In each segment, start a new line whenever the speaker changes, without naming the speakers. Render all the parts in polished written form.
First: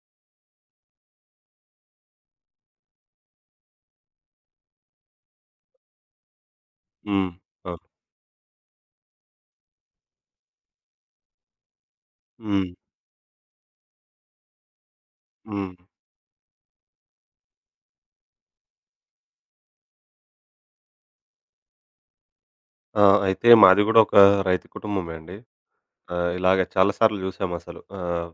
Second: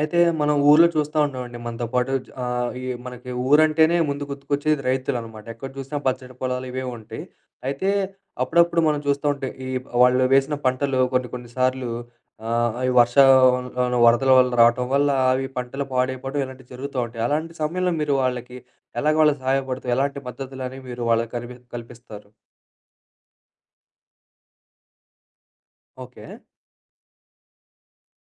అయితే మనం ఊర్లో చూస్తా ఉంటామండి. మనతో పాటు ఈ మనకి ఊరంటేనే ముందు గుర్తుకొచ్చేది రైతులనమాట. ఎక్కడ చూసినా పచ్చడి పొలాలు ఇవే ఉంటాయి.
హ్మ్. అవును.
అయితే అప్పుడప్పుడు మనం చూస్తా ఉంటే ఈ వాళ్ళు వేసిన పంటలు కొన్ని కొన్ని సార్లు
హ్మ్.
అవి వర్షాల వరదల వల్ల రావటం వల్ల అవి
హ్మ్.
పంటలు పాడైపోవడం ఇలాంటివి జరుగుతూ ఉంటాయి. అలాంటి సమయంలో మీరు వాళ్ళకి ఎలాగ వాళ్ళకి సహాయపడుతూ ఎలాంటి మద్దతులనేవి మీరు వాళ్ళకి కల్పిస్తారు?
ఆ! అయితే మాది గూడా ఒక రైతు కుటుంబమే అండి.
ఓకే.
ఇలాగ చాలా సార్లు చూసామసలు.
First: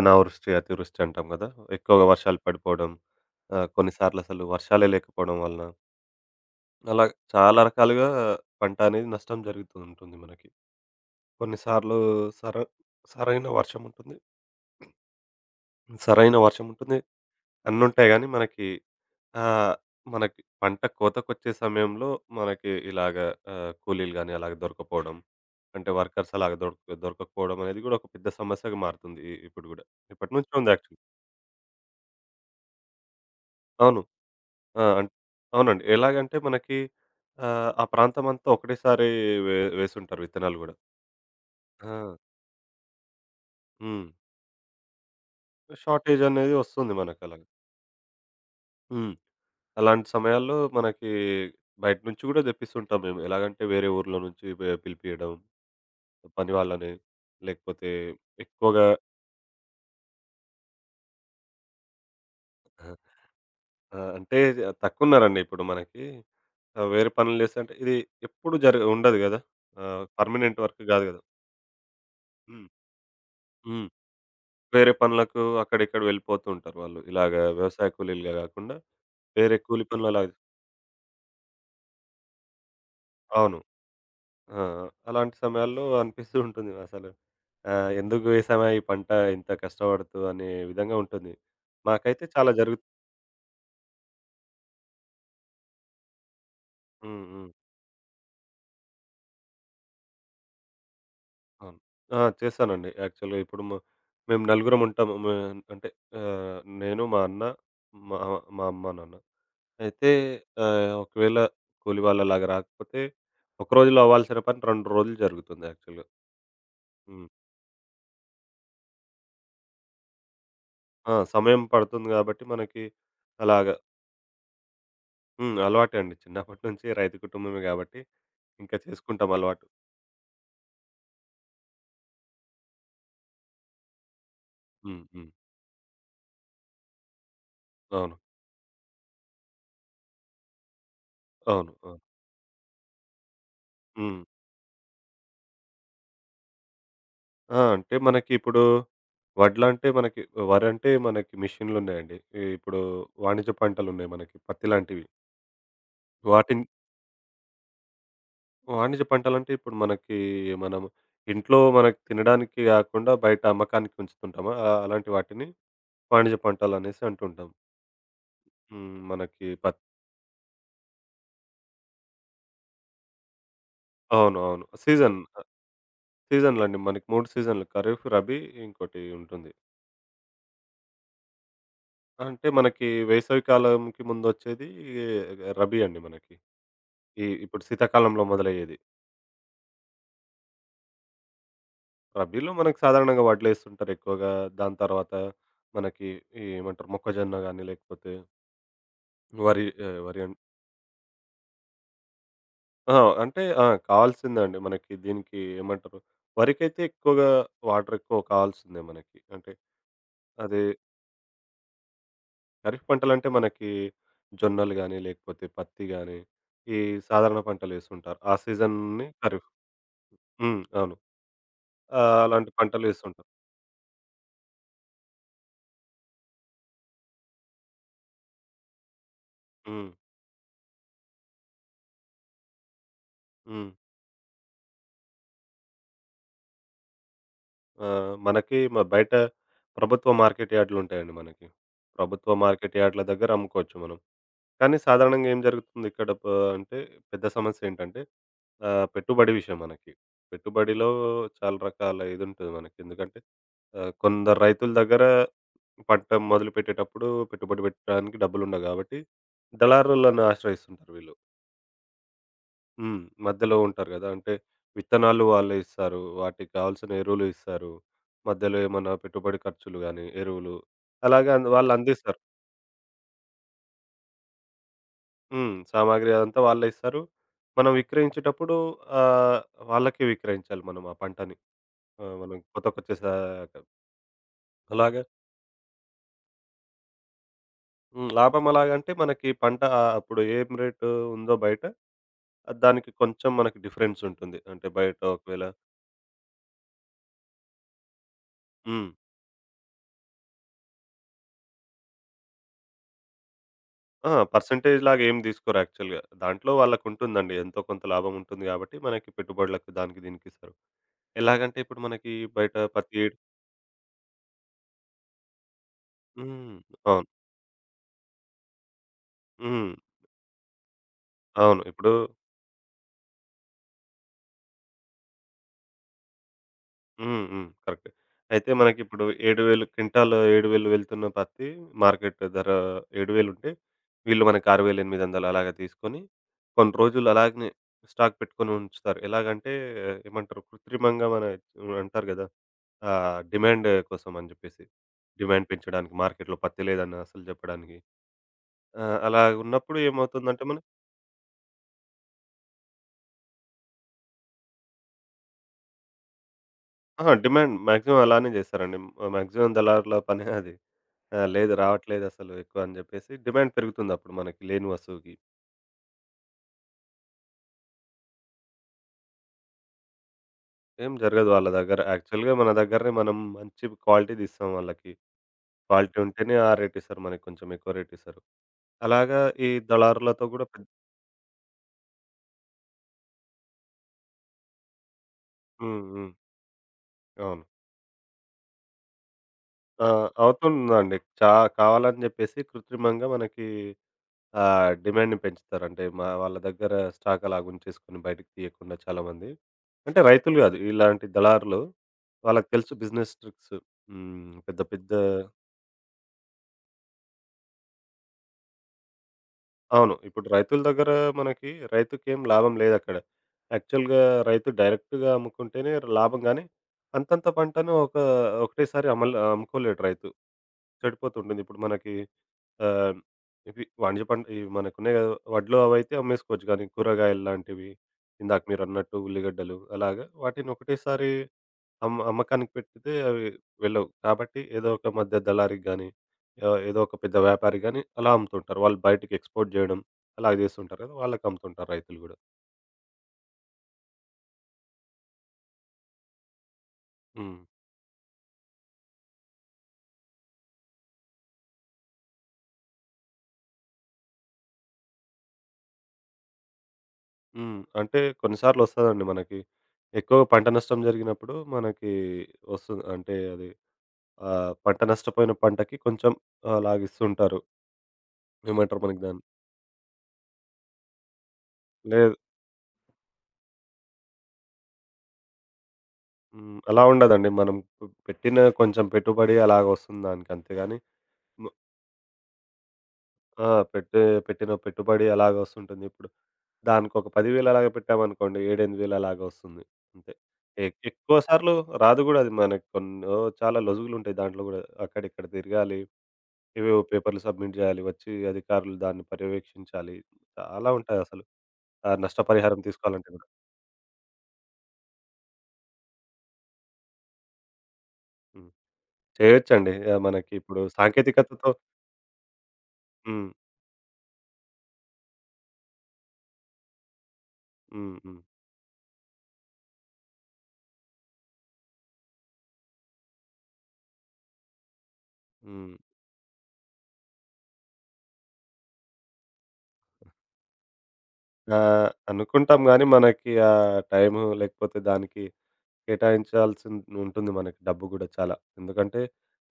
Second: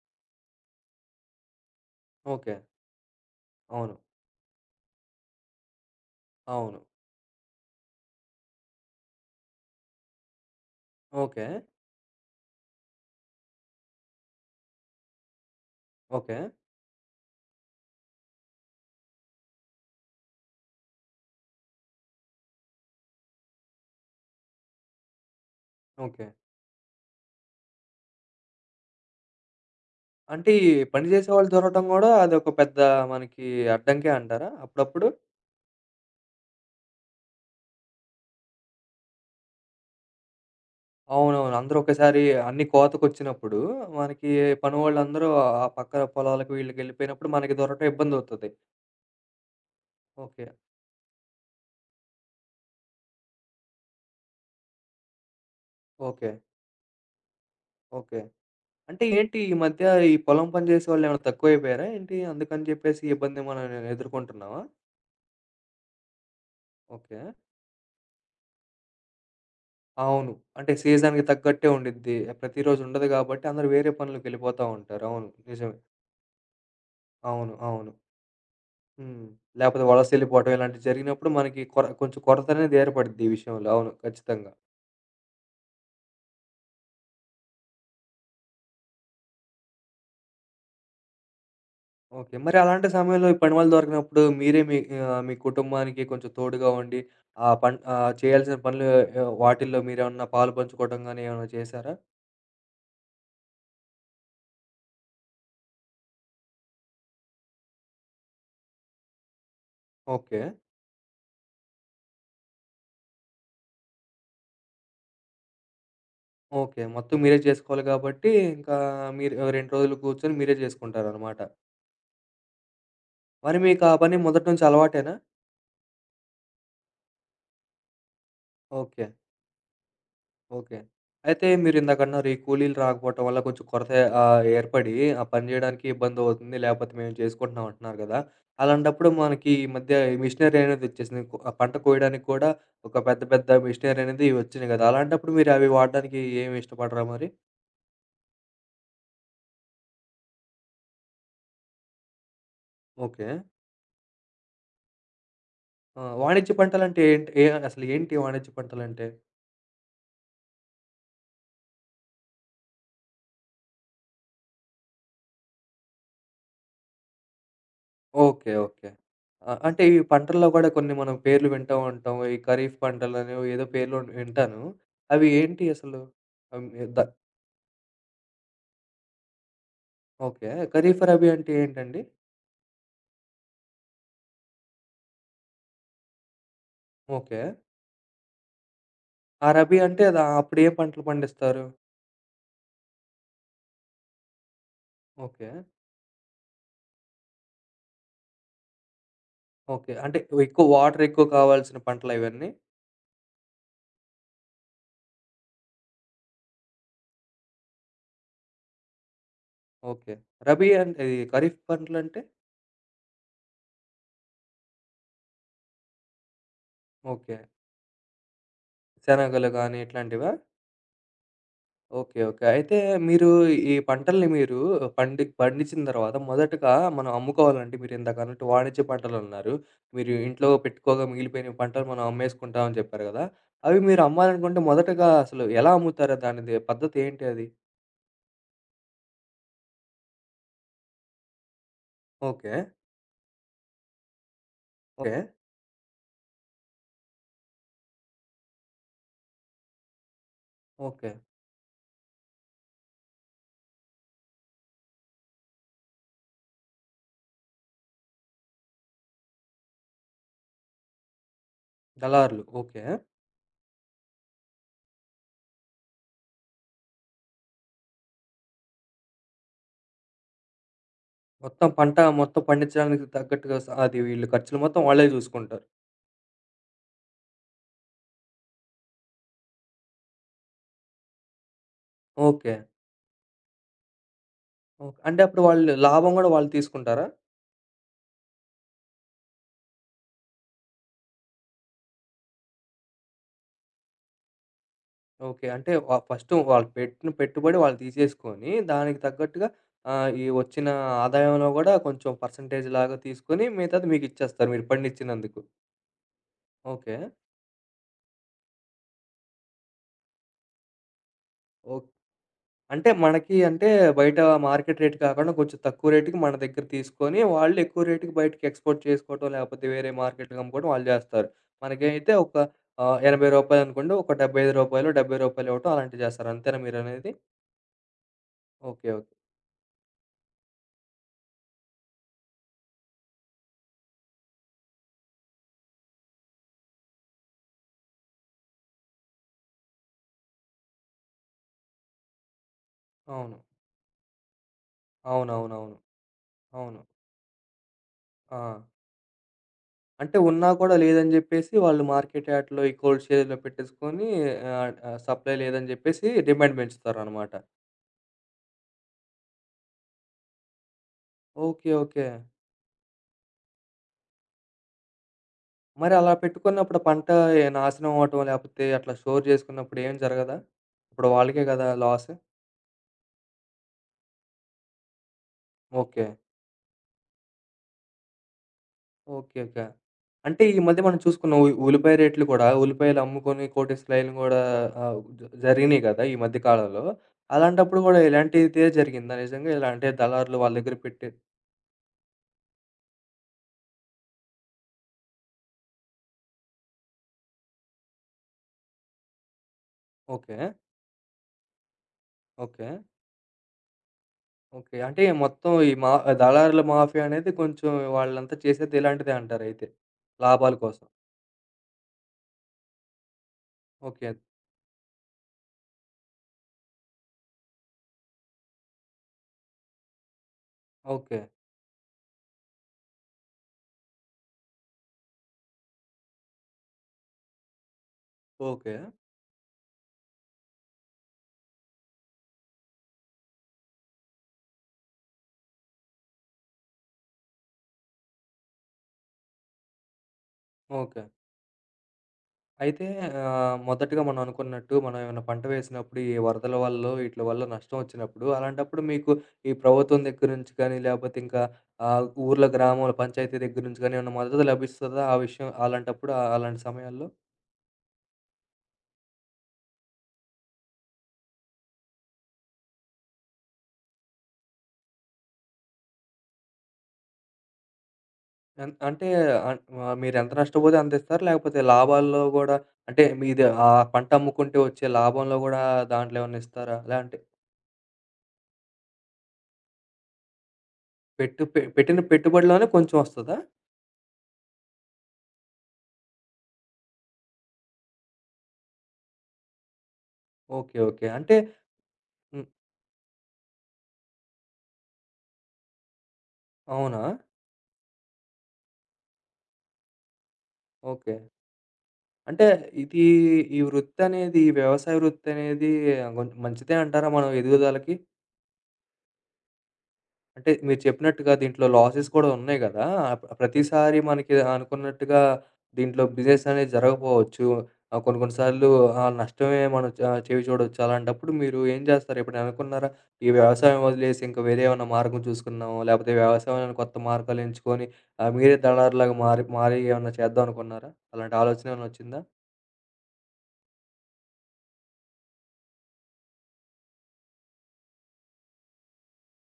అనావృష్టి, అతివృష్టి అంటాం గదా! ఎక్కువగా వర్షాలు
ఓకే.
పడిపోవడం.
అవును.
కొన్నిసార్లసలు వర్షాలే లేకపోవడం వలన
అవును.
అలా చాలా రకాలుగా పంట అనేది నష్టం జరుగుతూ ఉంటుంది మనకి.
ఓకే.
కొన్నిసార్లు సర సరైన వర్షం ఉంటుంది. సరైన
ఓకే.
వర్షం ఉంటుంది. అన్నుంటాయి గానీ మనకి ఆహ్, మనకి పంట కోతకొచ్చే సమయంలో మనకి ఇలాగ కూలీలు గాని అలాగ దొరకకపోవడం, అంటే
ఓకే.
వర్కర్స్ అలాగ దొరకకపోవడం అనేది గూడా ఒక పెద్ద సమస్యగా మారుతుంది. ఇప్పుడు గూడా. ఇప్పటి
అంటే
నుంచే ఉంది
ఈ
యాక్చువల్లీ.
పని చేసేవాళ్ళు దొరకటం గూడా అదొక పెద్ద మనకి
అవును.
అడ్డంకే అంటారా
ఆ!
అప్పుడప్పుడు?
అన్ అవునండి. ఎలాగంటే మనకి ఆ ప్రాంతమంతా ఒకటేసారి వేసుంటారు విత్తనాలు గూడా.
అవునవును. అందరూ
ఆ!
ఒకేసారి అన్నీ కోతకొచ్చినప్పుడు
హ్మ్.
మనకి పనోళ్ళందరూ ఆ పక్క
షార్టేజ్
పొలాలకు
అనేది వస్తుంది
వీళ్ళకెళ్ళిపోయినప్పుడు
మనకలాగా.
మనకి దొరకటం ఇబ్బందవుతది.
హ్మ్. అలాంటి
ఓకే.
సమయాల్లో మనకి బయట నుంచి గూడా తెప్పిస్తుంటాం మేము. ఎలాగంటే వేరే ఊర్ల నుంచి పిలిపియడం,
ఓకే.
పని వాళ్ళని లేకపోతే
ఓకే.
ఎక్కువగా
అంటే ఏంటి ఈ మధ్య ఈ పొలం పని చేసేవాళ్ళేమైనా తక్కువైపోయారా ఏంటి? అందుకని
ఆ!
చెప్పేసి ఈ ఇబ్బంది మనం
అంటే
ఎదుర్కొంటున్నామా?
తక్కువున్నారండి ఇప్పుడు మనకి. వేరే
ఓకే.
పనులు చేస్తంటే ఇది ఎప్పుడు జర ఉండదు గదా!
అవును.
పర్మనెంట్
అంటే
వర్క్ గాదు గదా!
సీజన్‌కి తగ్గట్టే ఉండిద్ది.
హ్మ్.
ప్రతిరోజు ఉండదు కాబట్టి అందరూ
హ్మ్.
వేరే పనులకెళ్ళిపోతా
వేరే
ఉంటారు. అవును.
పనులకు
నిజమే.
అక్కడ ఇక్కడ వెళ్ళిపోతూ ఉంటారు వాళ్ళు. ఇలాగ
అవును.
వ్యవసాయ
అవును.
కూలీలుగా గాకుండా
హ్మ్.
వేరే
లేపోతే
కూలి పనులలాగా
వలసెళ్ళిపోవటం ఇలాంటివి జరిగినప్పుడు మనకి కొంచెం కొరత అనేది ఏర్పడిద్ది ఈ
అవును.
విషయంలో. అవును. ఖచ్చితంగా.
ఆ! అలాంటి సమయాల్లో అనిపిస్తూ ఉంటుంది అసలు. ఎందుకు వేసామా ఈ పంట ఇంత కష్టపడుతూ అనే విధంగా ఉంటుంది. మాకైతే
ఓకే.
చాలా
మరి అలాంటి సమయంలో ఈ పనివాళ్ళు దొరకనప్పుడు మీరే మీ మీ కుటుంబానికి కొంచెం తోడుగా ఉండి
హ్మ్. హ్మ్.
చేయాల్సిన పనులు వాటిల్లో మీరేమన్నా పాలు పంచుకోవటం గాని ఏమైనా
అవును.
చేశారా?
ఆ! చేశానండి. యాక్చువల్‌గా ఇప్పుడు మేము నలుగురం ఉంటాము. అంటే నేను, మా అన్న, మా మా అమ్మ, నాన్న. అయితే
ఓకే.
ఒకవేళ కూలి వాళ్ళలాగా రాకపోతే, ఒక రోజులో అవ్వాల్సిన పని 2 రోజులు జరుగుతుంది యాక్చువల్‌గా.
ఓకే. మొత్తం
హ్మ్.
మీరే చేసుకోవాలి కాబట్టి ఇంకా మీరు 2 రోజులు కూర్చొని మీరే
ఆ!
చేసుకుంటారనమాట.
సమయం పడుతుంది కాబట్టి మనకి
మరి
అలాగా
మీకు ఆ పని మొదటి నుంచి అలవాటేనా?
హ్మ్. అలవాటే అండి. చిన్నప్పటి నుంచి రైతు కుటుంబమే కాబట్టి ఇంకా
ఓకే.
చేసుకుంటాం అలవాటు.
ఓకే. అయితే మీరిందాకన్నారు ఈ కూలీలు రాకపోవటం వల్ల కొంచెం కొరత ఏర్పడి
హ్మ్.
ఆ
హ్మ్.
పని జేయడానికి ఇబ్బందవుతుంది. లేపోతే మేము చేసుకుంటున్నాం అంటున్నారు
అవును.
గదా! అలాంటప్పుడు మనకి ఈ మధ్య ఈ మిషనరీ అనేది ఒచ్చేసింది. ఆ
అవును.
పంట
అవును.
కోయడానికి కూడా ఒక పెద్ద పెద్ద మిషనరీ
హ్మ్.
అనేది ఒచ్చినాయి గదా! అలాంటప్పుడు మీరు అవి వాడడానికి ఏమి ఇష్టపడరా మరి?
ఆ! అంటే మనకిప్పుడు వడ్లంటే మనకి వరంటే మనకి మిషన్‌లున్నాయండి. ఇప్పుడు
ఓకే.
వాణిజ్య పంటలున్నాయి మనకి పత్తి లాంటివి.
ఆ! వాణిజ్య
వాటిని
పంటలంటే ఏంటి? అసలు ఏంటి వాణిజ్య
వాణిజ్య
పంటలంటే?
పంటలంటే ఇప్పుడు మనకి మనం ఇంట్లో మనకి తినడానికి కాకుండా బయట అమ్మకానికి ఉంచుతుంటామా? అలాంటి వాటిని వాణిజ్య పంటలనేసి అంటుంటాం.
ఓకే. ఓకే.
హ్మ్. మనకి
అంటే ఈ పంటల్లో గూడా కొన్ని మనం పేర్లు వింటూ ఉంటాం. ఈ ఖరీఫ్ పంటలని ఏదో పేర్లు
అవును.
వింటాను.
అవును. సీజన్.
అవి ఏంటి అసలు? ఆహ్,
సీజన్‌లండి
ద
మనకి 3 సీజన్‌లు ఖరీఫ్, రబీ ఇంకోటి ఉంటుంది.
ఓకే. ఖరీఫ్, రబీ అంటే ఏంటండి?
అంటే మనకి వేసవి కాలంకి ముందొచ్చేది రబీ అండి మనకి.
ఓకే.
ఇప్పుడు శీతాకాలంలో మొదలయ్యేది.
ఆ రబీ అంటే అప్పుడు ఏ పంటలు పండిస్తారు?
రబీలో మనకు సాధారణంగా వడ్లేస్తుంటారు ఎక్కువగా. దాని తర్వాత
ఓకే.
మనకి ఈ ఏమంటారు మొక్కజొన్న గాని లేకపోతే వరి
ఓకే. అంటే
వరి అన్
ఎక్కువ వాటర్ ఎక్కువ కావాల్సిన పంటలా ఇవన్నీ?
ఆ! అంటే కావాల్సిందండి మనకి దీనికి ఏమంటారు వరికైతే ఎక్కువగా వాటర్ ఎక్కువ కావాల్సిందే మనకి. అంటే
ఓకే.
అది
రబీ అంటే ఇది ఖరీఫ్ పంటలంటే?
ఖరీఫ్ పంటలంటే మనకి జొన్నలు గాని లేకపోతే పత్తి గాని ఈ
ఓకే.
సాధారణ పంటలేస్తుంటారు. ఆ సీజన్‌ని ఖరీఫ్.
శనగలు గానీ ఇట్లాంటివా?
హ్మ్. అవును. ఆ!
ఓకే. ఓకే.
అలాంటి
అయితే
పంటలేస్తుంటాం.
మీరు ఈ పంటల్ని మీరు పండించిన తర్వాత మొదటగా మనం అమ్ముకోవాలంటే మీరిందాక అన్నట్టు వాణిజ్య పంటలన్నారు.
హ్మ్.
మీరు ఇంట్లో పెట్టుకోగా మిగిలిపోయిన పంటలు మనం అమ్మేసుకుంటాం అని చెప్పారు గదా!
హ్మ్.
అవి మీరు అమ్మాలనుకుంటే మొదటగా అసలు ఎలా అమ్ముతారు? దానిది పద్ధతి ఏంటి అది?
మనకి బయట ప్రభుత్వ మార్కెట్ యార్డ్‌లుంటాయండి మనకి. ప్రభుత్వ
ఓకే.
మార్కెట్ యార్డ్‌ల దగ్గర అమ్ముకోవచ్చు మనం. కానీ
ఓకే.
సాధారణంగా ఏం జరుగుతుంది ఇక్కడ అంటే పెద్ద సమస్యేంటంటే పెట్టుబడి విషయం మనకి. పెట్టుబడిలో
ఓకే.
చాలా రకాల ఇదుంటది మనకి. ఎందుకంటే కొందరు రైతుల దగ్గర పంట మొదలుపెట్టేటప్పుడు పెట్టుబడి పెట్టడానికి డబ్బులుండవు గాబట్టి, దళారులను ఆశ్రయిస్తుంటారు వీళ్ళు.
దళారులు. ఓకే.
హ్మ్. మధ్యలో ఉంటారు గదా! అంటే విత్తనాలు వాళ్ళే ఇస్తారు. వాటికి కావాల్సిన ఎరువులు ఇస్తారు. మధ్యలో ఏమన్నా పెట్టుబడి ఖర్చులు గాని, ఎరువులు అలాగే
మొత్తం
వాళ్ళు అవును.
పంట
అందిస్తారు.
మొత్తం పండించడానికి తగ్గట్టుగా అది వీళ్ళు ఖర్చులు మొత్తం వాళ్ళే
హ్మ్.
జూసుకుంటారు.
సామాగ్రి అదంతా వాళ్ళే ఇస్తారు. మనం విక్రయించేటప్పుడు ఆహ్, వాళ్ళకే విక్రయించాలి మనం ఆ పంటని. మనం
ఓకే.
కోతకొచ్చేసాక.
ఓకే.
అలాగే
అంటే అప్పుడు వాళ్ళు లాభం గూడా వాళ్ళు తీసుకుంటారా?
హ్మ్. లాభం అలాగంటే మనకి పంట అప్పుడు ఏం రేటు ఉందో బయట, ఆ దానికి కొంచెం మనకి డిఫరెన్స్ ఉంటుంది. అంటే బయట ఒకవేళ
ఓకే. అంటే ఫస్ట్ వాళ్ళు పెట్టిన పెట్టుబడి వాళ్ళు తీసేసుకొని,
హ్మ్.
దానికి తగ్గట్టుగా ఈ వచ్చిన ఆదాయంలో గూడా కొంచెం పర్సెంటేజ్‌లాగా తీసుకొని, మిగతాది
ఆ!
మీకిచ్చేస్తారు మీరు
పర్సెంటేజ్ లాగా ఏం
పండించినందుకు.
తీసుకోరు యాక్చువల్‌గా. దాంట్లో
ఓకే.
వాళ్ళకుంటుందండి. ఎంతో కొంత లాభం ఉంటుంది గాబట్టి, మనకి పెట్టుబడులకు దానికి దీనికి ఇస్తారు. ఎలాగంటే
ఓహ్!
ఇప్పుడు మనకి బయట
అంటే
పత్తి
మనకి అంటే బయట మార్కెట్ రేట్ కాకుండా కొంచెం తక్కువ రేట్‌కి మన
హ్మ్.
దగ్గర
అవును.
తీసుకొని, వాళ్ళు ఎక్కువ రేట్‌కి బయటికి ఎక్స్‌పోర్ట్ చేసుకోవటం, లేకపోతే
హ్మ్.
వేరే మార్కెట్‌లకి అమ్ముకోవడం వాళ్ళు జేస్తారు.
అవును. ఇప్పుడు
మనకైతే ఒక ఆహ్, రూ. 80 అనుకోండి. ఒక రూ. 75, రూ. 70 ఇవ్వటం అలాంటివి జేస్తారు. అంతేనా మీరనేది?
హ్మ్. హ్మ్. కరెక్టే. అయితే
ఓకే. ఓకే.
మనకిప్పుడు 7,000 క్వింటాల్ 7,000 వెళ్తున్న పత్తి మార్కెట్ ధర 7,000 ఉంటే, వీళ్ళు మనకి 6,800 అలాగ తీసుకొని, కొన్ని రోజులు అలాగనే స్టాక్ పెట్టుకొని ఉంచుతారు. ఎలాగంటే ఏమంటారు కృత్రిమంగా మన అంటారు గదా! ఆ!
అవును.
డిమాండ్ కోసం అని జెప్పేసి. డిమాండ్
అవునవునవును. అవును.
పెంచడానికి మార్కెట్‌లో
అవును
పత్తి
అవును.
లేదని అసలు జెప్పడానికి.
ఆ!
ఆ! అలా ఉన్నప్పుడు
అంటే
ఏమవుతుందంటే
ఉన్నా
మనం
కూడా లేదని జెప్పేసి వాళ్ళు మార్కెట్ యార్డ్‌లో ఈ కోల్డ్ స్టోరేజ్‌లో పెట్టేసుకొని ఆహ్, ఆహ్, సప్లై లేదని జెప్పేసి డిమాండ్
అహా!
పెంచుతారనమాట.
డిమాండ్ మాక్సిమం అలానే జేస్తారండి. మాక్సిమం దళారుల పనే అది. ఆ! లేదు
ఓకే. ఓకే.
రావట్లేదసలు ఎక్కువ అని జెప్పేసి డిమాండ్ పెరుగుతుందప్పుడు మనకి లేని వస్తువుకి.
మరి అలా పెట్టుకున్నప్పుడు పంట నాశనం అవ్వటం లేపోతే అట్లా స్టోర్ జేసుకున్నప్పుడు ఏం జరగదా?
ఏం
ఇప్పుడు
జరగదు
వాళ్ళకే
వాళ్ళ
గదా
దగ్గర.
లాస్.
యాక్చువల్‌గా మన దగ్గరనే మనం మంచి క్వాలిటీ దీస్తాం వాళ్ళకి. Quality
okay.
ఉంటేనే ఆ రేట్ ఇస్తారు మనకి కొంచెం ఎక్కువ రేట్ ఇస్తారు. అలాగా
ఓకే.
ఈ
ఓకే.
దళారులతో
అంటే
గూడా
ఈ
పెద్ద
మధ్య మనం చూసుకున్నాం ఉల్లిపాయ రేట్లు గూడా ఉల్లిపాయలు అమ్ముకొని కోటేశ్లాయిలు గూడా ఆహ్, జ జరిగినాయి
హ్మ్.
గదా!
హ్మ్.
ఈ మధ్య కాలంలో.
అవును.
అలాంటప్పుడు గూడా ఇలాంటిదే జరిగిందా నిజంగా? ఇలా
ఆ!
అంటే దళారులు వాళ్ళ దగ్గర
అవుతుందండి.
పెట్టే
కావాలని జెప్పేసి కృత్రిమంగా మనకి డిమాండ్‌ని పెంచుతారు. అంటే మా వాళ్ళ దగ్గర స్టాక్ అలాగ ఉంచేసుకొని బయటికి తీయకుండా చాలామంది. అంటే రైతులు
ఓకే.
గాదు. ఇలాంటి దళారులు వాళ్ళకి
ఓకే.
తెలుసు బిజినెస్ ట్రిక్స్. హ్మ్. పెద్ద
ఓకే.
పెద్ద
అంటే మొత్తం ఈ దళారుల మాఫియా అనేది కొంచెం వాళ్ళంతా చేసేది ఇలాంటిదే అంటారయితే.
అవును. ఇప్పుడు
లాభాల
రైతుల
కోసం.
దగ్గర మనకి రైతుకేం లాభం లేదక్కడ. యాక్చువల్‌గా
ఓకే.
రైతు డైరెక్ట్‌గా అమ్ముకుంటేనే లాభం గానీ, అంతంత పంటను ఒక ఒకటేసారి అమలు అమ్ముకోలేడు రైతు.
ఓకే.
చెడిపోతుంటుంది. ఇప్పుడు మనకి ఆహ్, ఇవి వాణిజ్య పంట ఇవి మనకున్నాయి కదా! వడ్లు అవైతే అమ్మేసుకోవచ్చు. కానీ కూరగాయలు లాంటివి ఇందాక
ఓకే.
మీరన్నట్టు ఉల్లిగడ్డలు అలాగా వాటిని ఒకటేసారి అమ్మకానికి పెట్టితే అవి వెళ్ళవు. కాబట్టి ఏదో ఒక మధ్య దళారికి గానీ, ఏదో ఒక పెద్ద వ్యాపారికి గానీ అలా అమ్ముతుంటారు. వాళ్ళు బయటికి ఎక్స్‌పోర్ట్ జేయడం అలా జేస్తుంటారు కదా!
ఓకే.
వాళ్ళకి అమ్ముతుంటారు రైతులు గూడా.
అయితే మొదటగా మనం అనుకున్నట్టు మనం ఏమైనా పంట వేసినప్పుడు ఈ వరదల వల్లో ఈట్ల
హ్మ్.
వల్ల నష్టం వచ్చినప్పుడు అలాంటప్పుడు మీకు ఈ ప్రభుత్వం దగ్గర నుంచి కానీ లేకపోతే ఇంకా ఊర్ల గ్రామాల పంచాయతీ దగ్గర నుంచి కానీ ఏమైనా మద్దతు లభిస్తదా? ఆ విషయం అలాంటప్పుడు అలాంటి సమయాల్లో?
హ్మ్. అంటే కొన్ని సార్లొస్తదండి మనకి. ఎక్కువగా పంట నష్టం జరిగినప్పుడు మనకి వస్తుంది. అంటే అది పంట నష్టపోయిన పంటకి కొంచెం అలాగిస్తుంటారు. ఏమంటారు మనకి
అంటే
దాన్ని?
ఆహ్, ఆహ్, మీరెంత నష్టపోతే అంత ఇస్తారా? లేకపోతే
లేదు.
లాభాల్లో గూడా అంటే మీది ఆ పంట అమ్ముకుంటే వచ్చే లాభంలో గూడా దాంట్లో ఏమన్నా
హ్మ్.
ఇస్తారా?
అలా
ఎలా అంటే
ఉండదండి. మనం పెట్టిన కొంచెం పెట్టుబడి అలాగొస్తుంది దానికి అంతేగాని
పెట్టు
ము
పె పెట్టిన పెట్టుబడిలోనే కొంచెం వస్తదా?
ఆ! పెట్టే పెట్టిన పెట్టుబడి అలాగొస్తుంటుంది. ఇప్పుడు దానికొక 10,000 అలాగ పెట్టామనుకోండి 7, 8 వేలు అలాగ వస్తుంది. అంతే.
ఓకే. ఓకే.
ఎక్కువ
అంటే
సార్లు రాదు గూడా అది
హ్మ్.
మనకి కొన్నో చాలా లొసుగులుంటాయి దాంట్లో గూడా. అక్కడిక్కడ తిరగాలి. ఏవేవో
అవునా?
పేపర్‌లు సబ్మిట్ జేయాలి. వచ్చి అధికారులు దాన్ని పర్యవేక్షించాలి. చాలా
ఓకే.
ఉంటాయసలు. ఆ
అంటే
నష్టపరిహారం
ఇది
తీసుకోవాలంటే గూడా.
ఈ వృత్తనేది, ఈ వ్యవసాయ వృత్తనేది ఆహ్, గొం మంచిదే అంటారా మనం ఎదుగుదలకి?
హ్మ్. చేయొచ్చండి.
అంటే
మనకిప్పుడు
మీరు చెప్పినట్టుగా
సాంకేతికతతో
దీంట్లో లాసెస్ కూడా ఉన్నాయి గదా!
హ్మ్.
ప్రతిసారి మనకి అనుకున్నట్టుగా దీంట్లో బిజినెస్ అనేది జరగపోవచ్చు.
హ్మ్.
కొన్ని
హ్మ్.
కొన్ని సార్లు ఆ నష్టమే మనం చెవి చూడొచ్చు. అలాంటప్పుడు మీరు ఏం జేస్తారు? ఎప్పుడైనా అనుకున్నారా? ఈ వ్యవసాయం వదిలేసి ఇంకా వేరే ఏమన్నా మార్గం చూసుకుందాం,
హ్మ్.
లేపోతే వ్యవసాయంలో కొత్త మార్గాలు ఎంచుకొని మీరే దళారులాగా మారి మారి ఏమన్నా చేద్దాం అనుకున్నారా? అలాంటి ఆలోచన ఏమన్నా వచ్చిందా?
అనుకుంటాం గానీ, మనకి ఆ టైము లేకపోతే దానికి కేటాయించాల్సి ఉంటుంది మనకి డబ్బు గూడా చాలా. ఎందుకంటే,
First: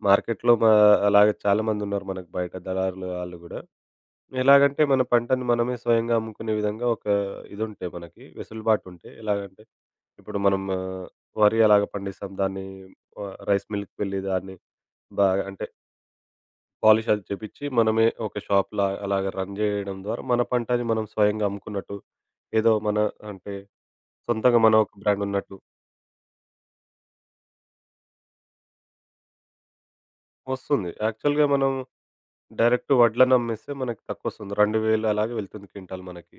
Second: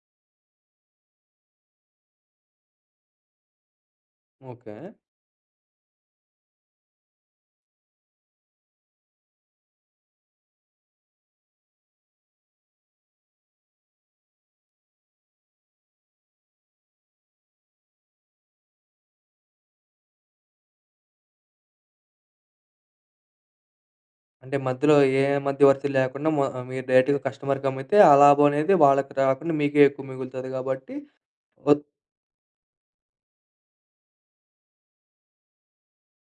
మార్కెట్‌లో మా అలాగే చాలామందున్నారు మనకు బయట దళారులు ఆళ్ళు గూడా.
ఓకే.
ఎలాగంటే, మన పంటను మనమే స్వయంగా అమ్ముకునే విధంగా ఒక ఇదుంటే మనకి వెసులుబాటుంటే ఎలాగంటే, ఇప్పుడు మనం వరి అలాగ పండిస్తాం. దాన్ని రైస్ మిల్‌కి వెళ్ళి దాన్ని బాగా అంటే పాలిష్ అది చేపిచ్చి, మనమే ఒక షాప్‌లా అలాగా రన్ జేయడం ద్వారా, మన పంటని మనం స్వయంగా అమ్ముకున్నట్టు, ఏదో మన అంటే
అంటే
సొంతంగా మన ఒక
మధ్యలో ఏ
బ్రాండ్ ఉన్నట్టు
మధ్యవర్తి లేకుండా మీరు డైరెక్ట్‌గా కస్టమర్‌కి అమ్మితే ఆ లాభం అనేది వాళ్ళకి రాకుండా మీకే ఎక్కువ మిగులుతది
వస్తుంది.
గాబట్టి
యాక్చువల్‌గా మనం
ఓ
డైరెక్ట్ వడ్లను అమ్మేస్తే మనకి తక్కువొస్తుంది. 2,000 అలాగే వెళ్తుంది క్వింటాల్ మనకి.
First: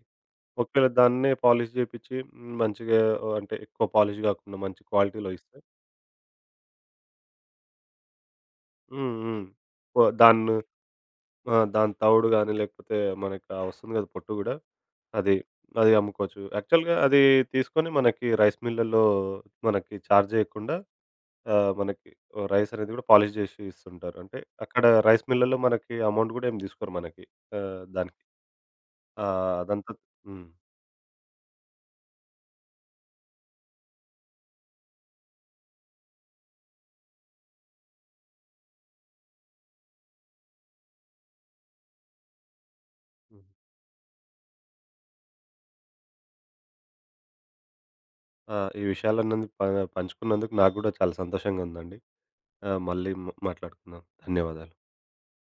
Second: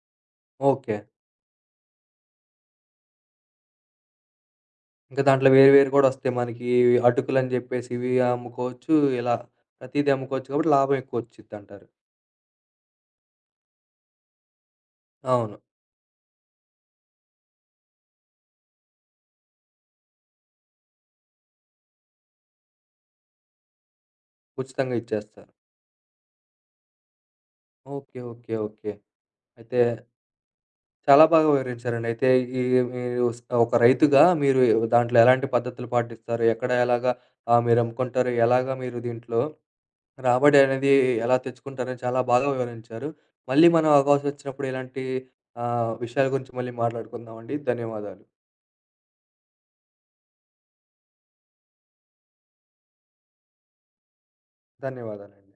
ఒకవేళ
ఓకే.
దాన్నే పాలిష్ చేపిచ్చి హ్మ్, మంచిగా అంటే ఎక్కువ పాలిష్ గాకుండా మంచి
ఇంకా
క్వాలిటీలో
దాంట్లో
ఇస్తే
వేరు వేరు గూడా ఒస్తాయి. మనకి అటుకులని జెప్పేసి ఇవి అమ్ముకోవచ్చు.
హ్మ్.
ఇలా
హ్మ్. ఓ
ప్రతీది అమ్ముకోవచ్చు
దాన్ను
కాబట్టి లాభం
ఆ!
ఎక్కువొచ్చిద్దంటారు.
దాని తవుడు గాని, లేకపోతే మనకి ఆ వస్తుంది గదా! పొట్టు గూడా, అది.
అవును.
అది అమ్ముకోవచ్చు. యాక్చువల్‌గా అది తీసుకొని మనకి రైస్ మిల్లల్లో మనకి చార్జ్ జేయకుండా మనకి రైస్ అనేది గూడా పాలిష్ జేసి ఇస్తుంటారు. అంటే అక్కడ
ఉచితంగా
రైస్
ఇచ్చేస్తారు.
మిల్లల్లో మనకి అమౌంట్ గూడా ఏం దీసుకోరు మనకి.
ఓకే.
దానికి.
ఓకే. ఓకే. అయితే
అదంతా హ్మ్.
చాలా బాగా వివరించారండి. అయితే ఈ మీరు ఒక రైతుగా మీరు దాంట్లో ఎలాంటి పద్ధతులు పాటిస్తారు? ఎక్కడ ఎలాగా మీరు అమ్ముకుంటారు? ఎలాగా మీరు దీంట్లో రాబడి అనేది ఎలా తెచ్చుకుంటారని చాలా బాగా వివరించారు.
హ్మ్.
మళ్ళీ మనం అవకాశం ఒచ్చినప్పుడు ఇలాంటి విషయాల గురించి మళ్ళీ మాట్లాడుకుందామండి. ధన్యవాదాలు.
ఆ! ఈ విషయాలన్నీ పంచుకున్నందుకు నాకు గూడా చాలా సంతోషంగా ఉందండి. మళ్ళీ మాట్లాడుకుందాం. ధన్యవాదాలు.
ధన్యవాదాలండి.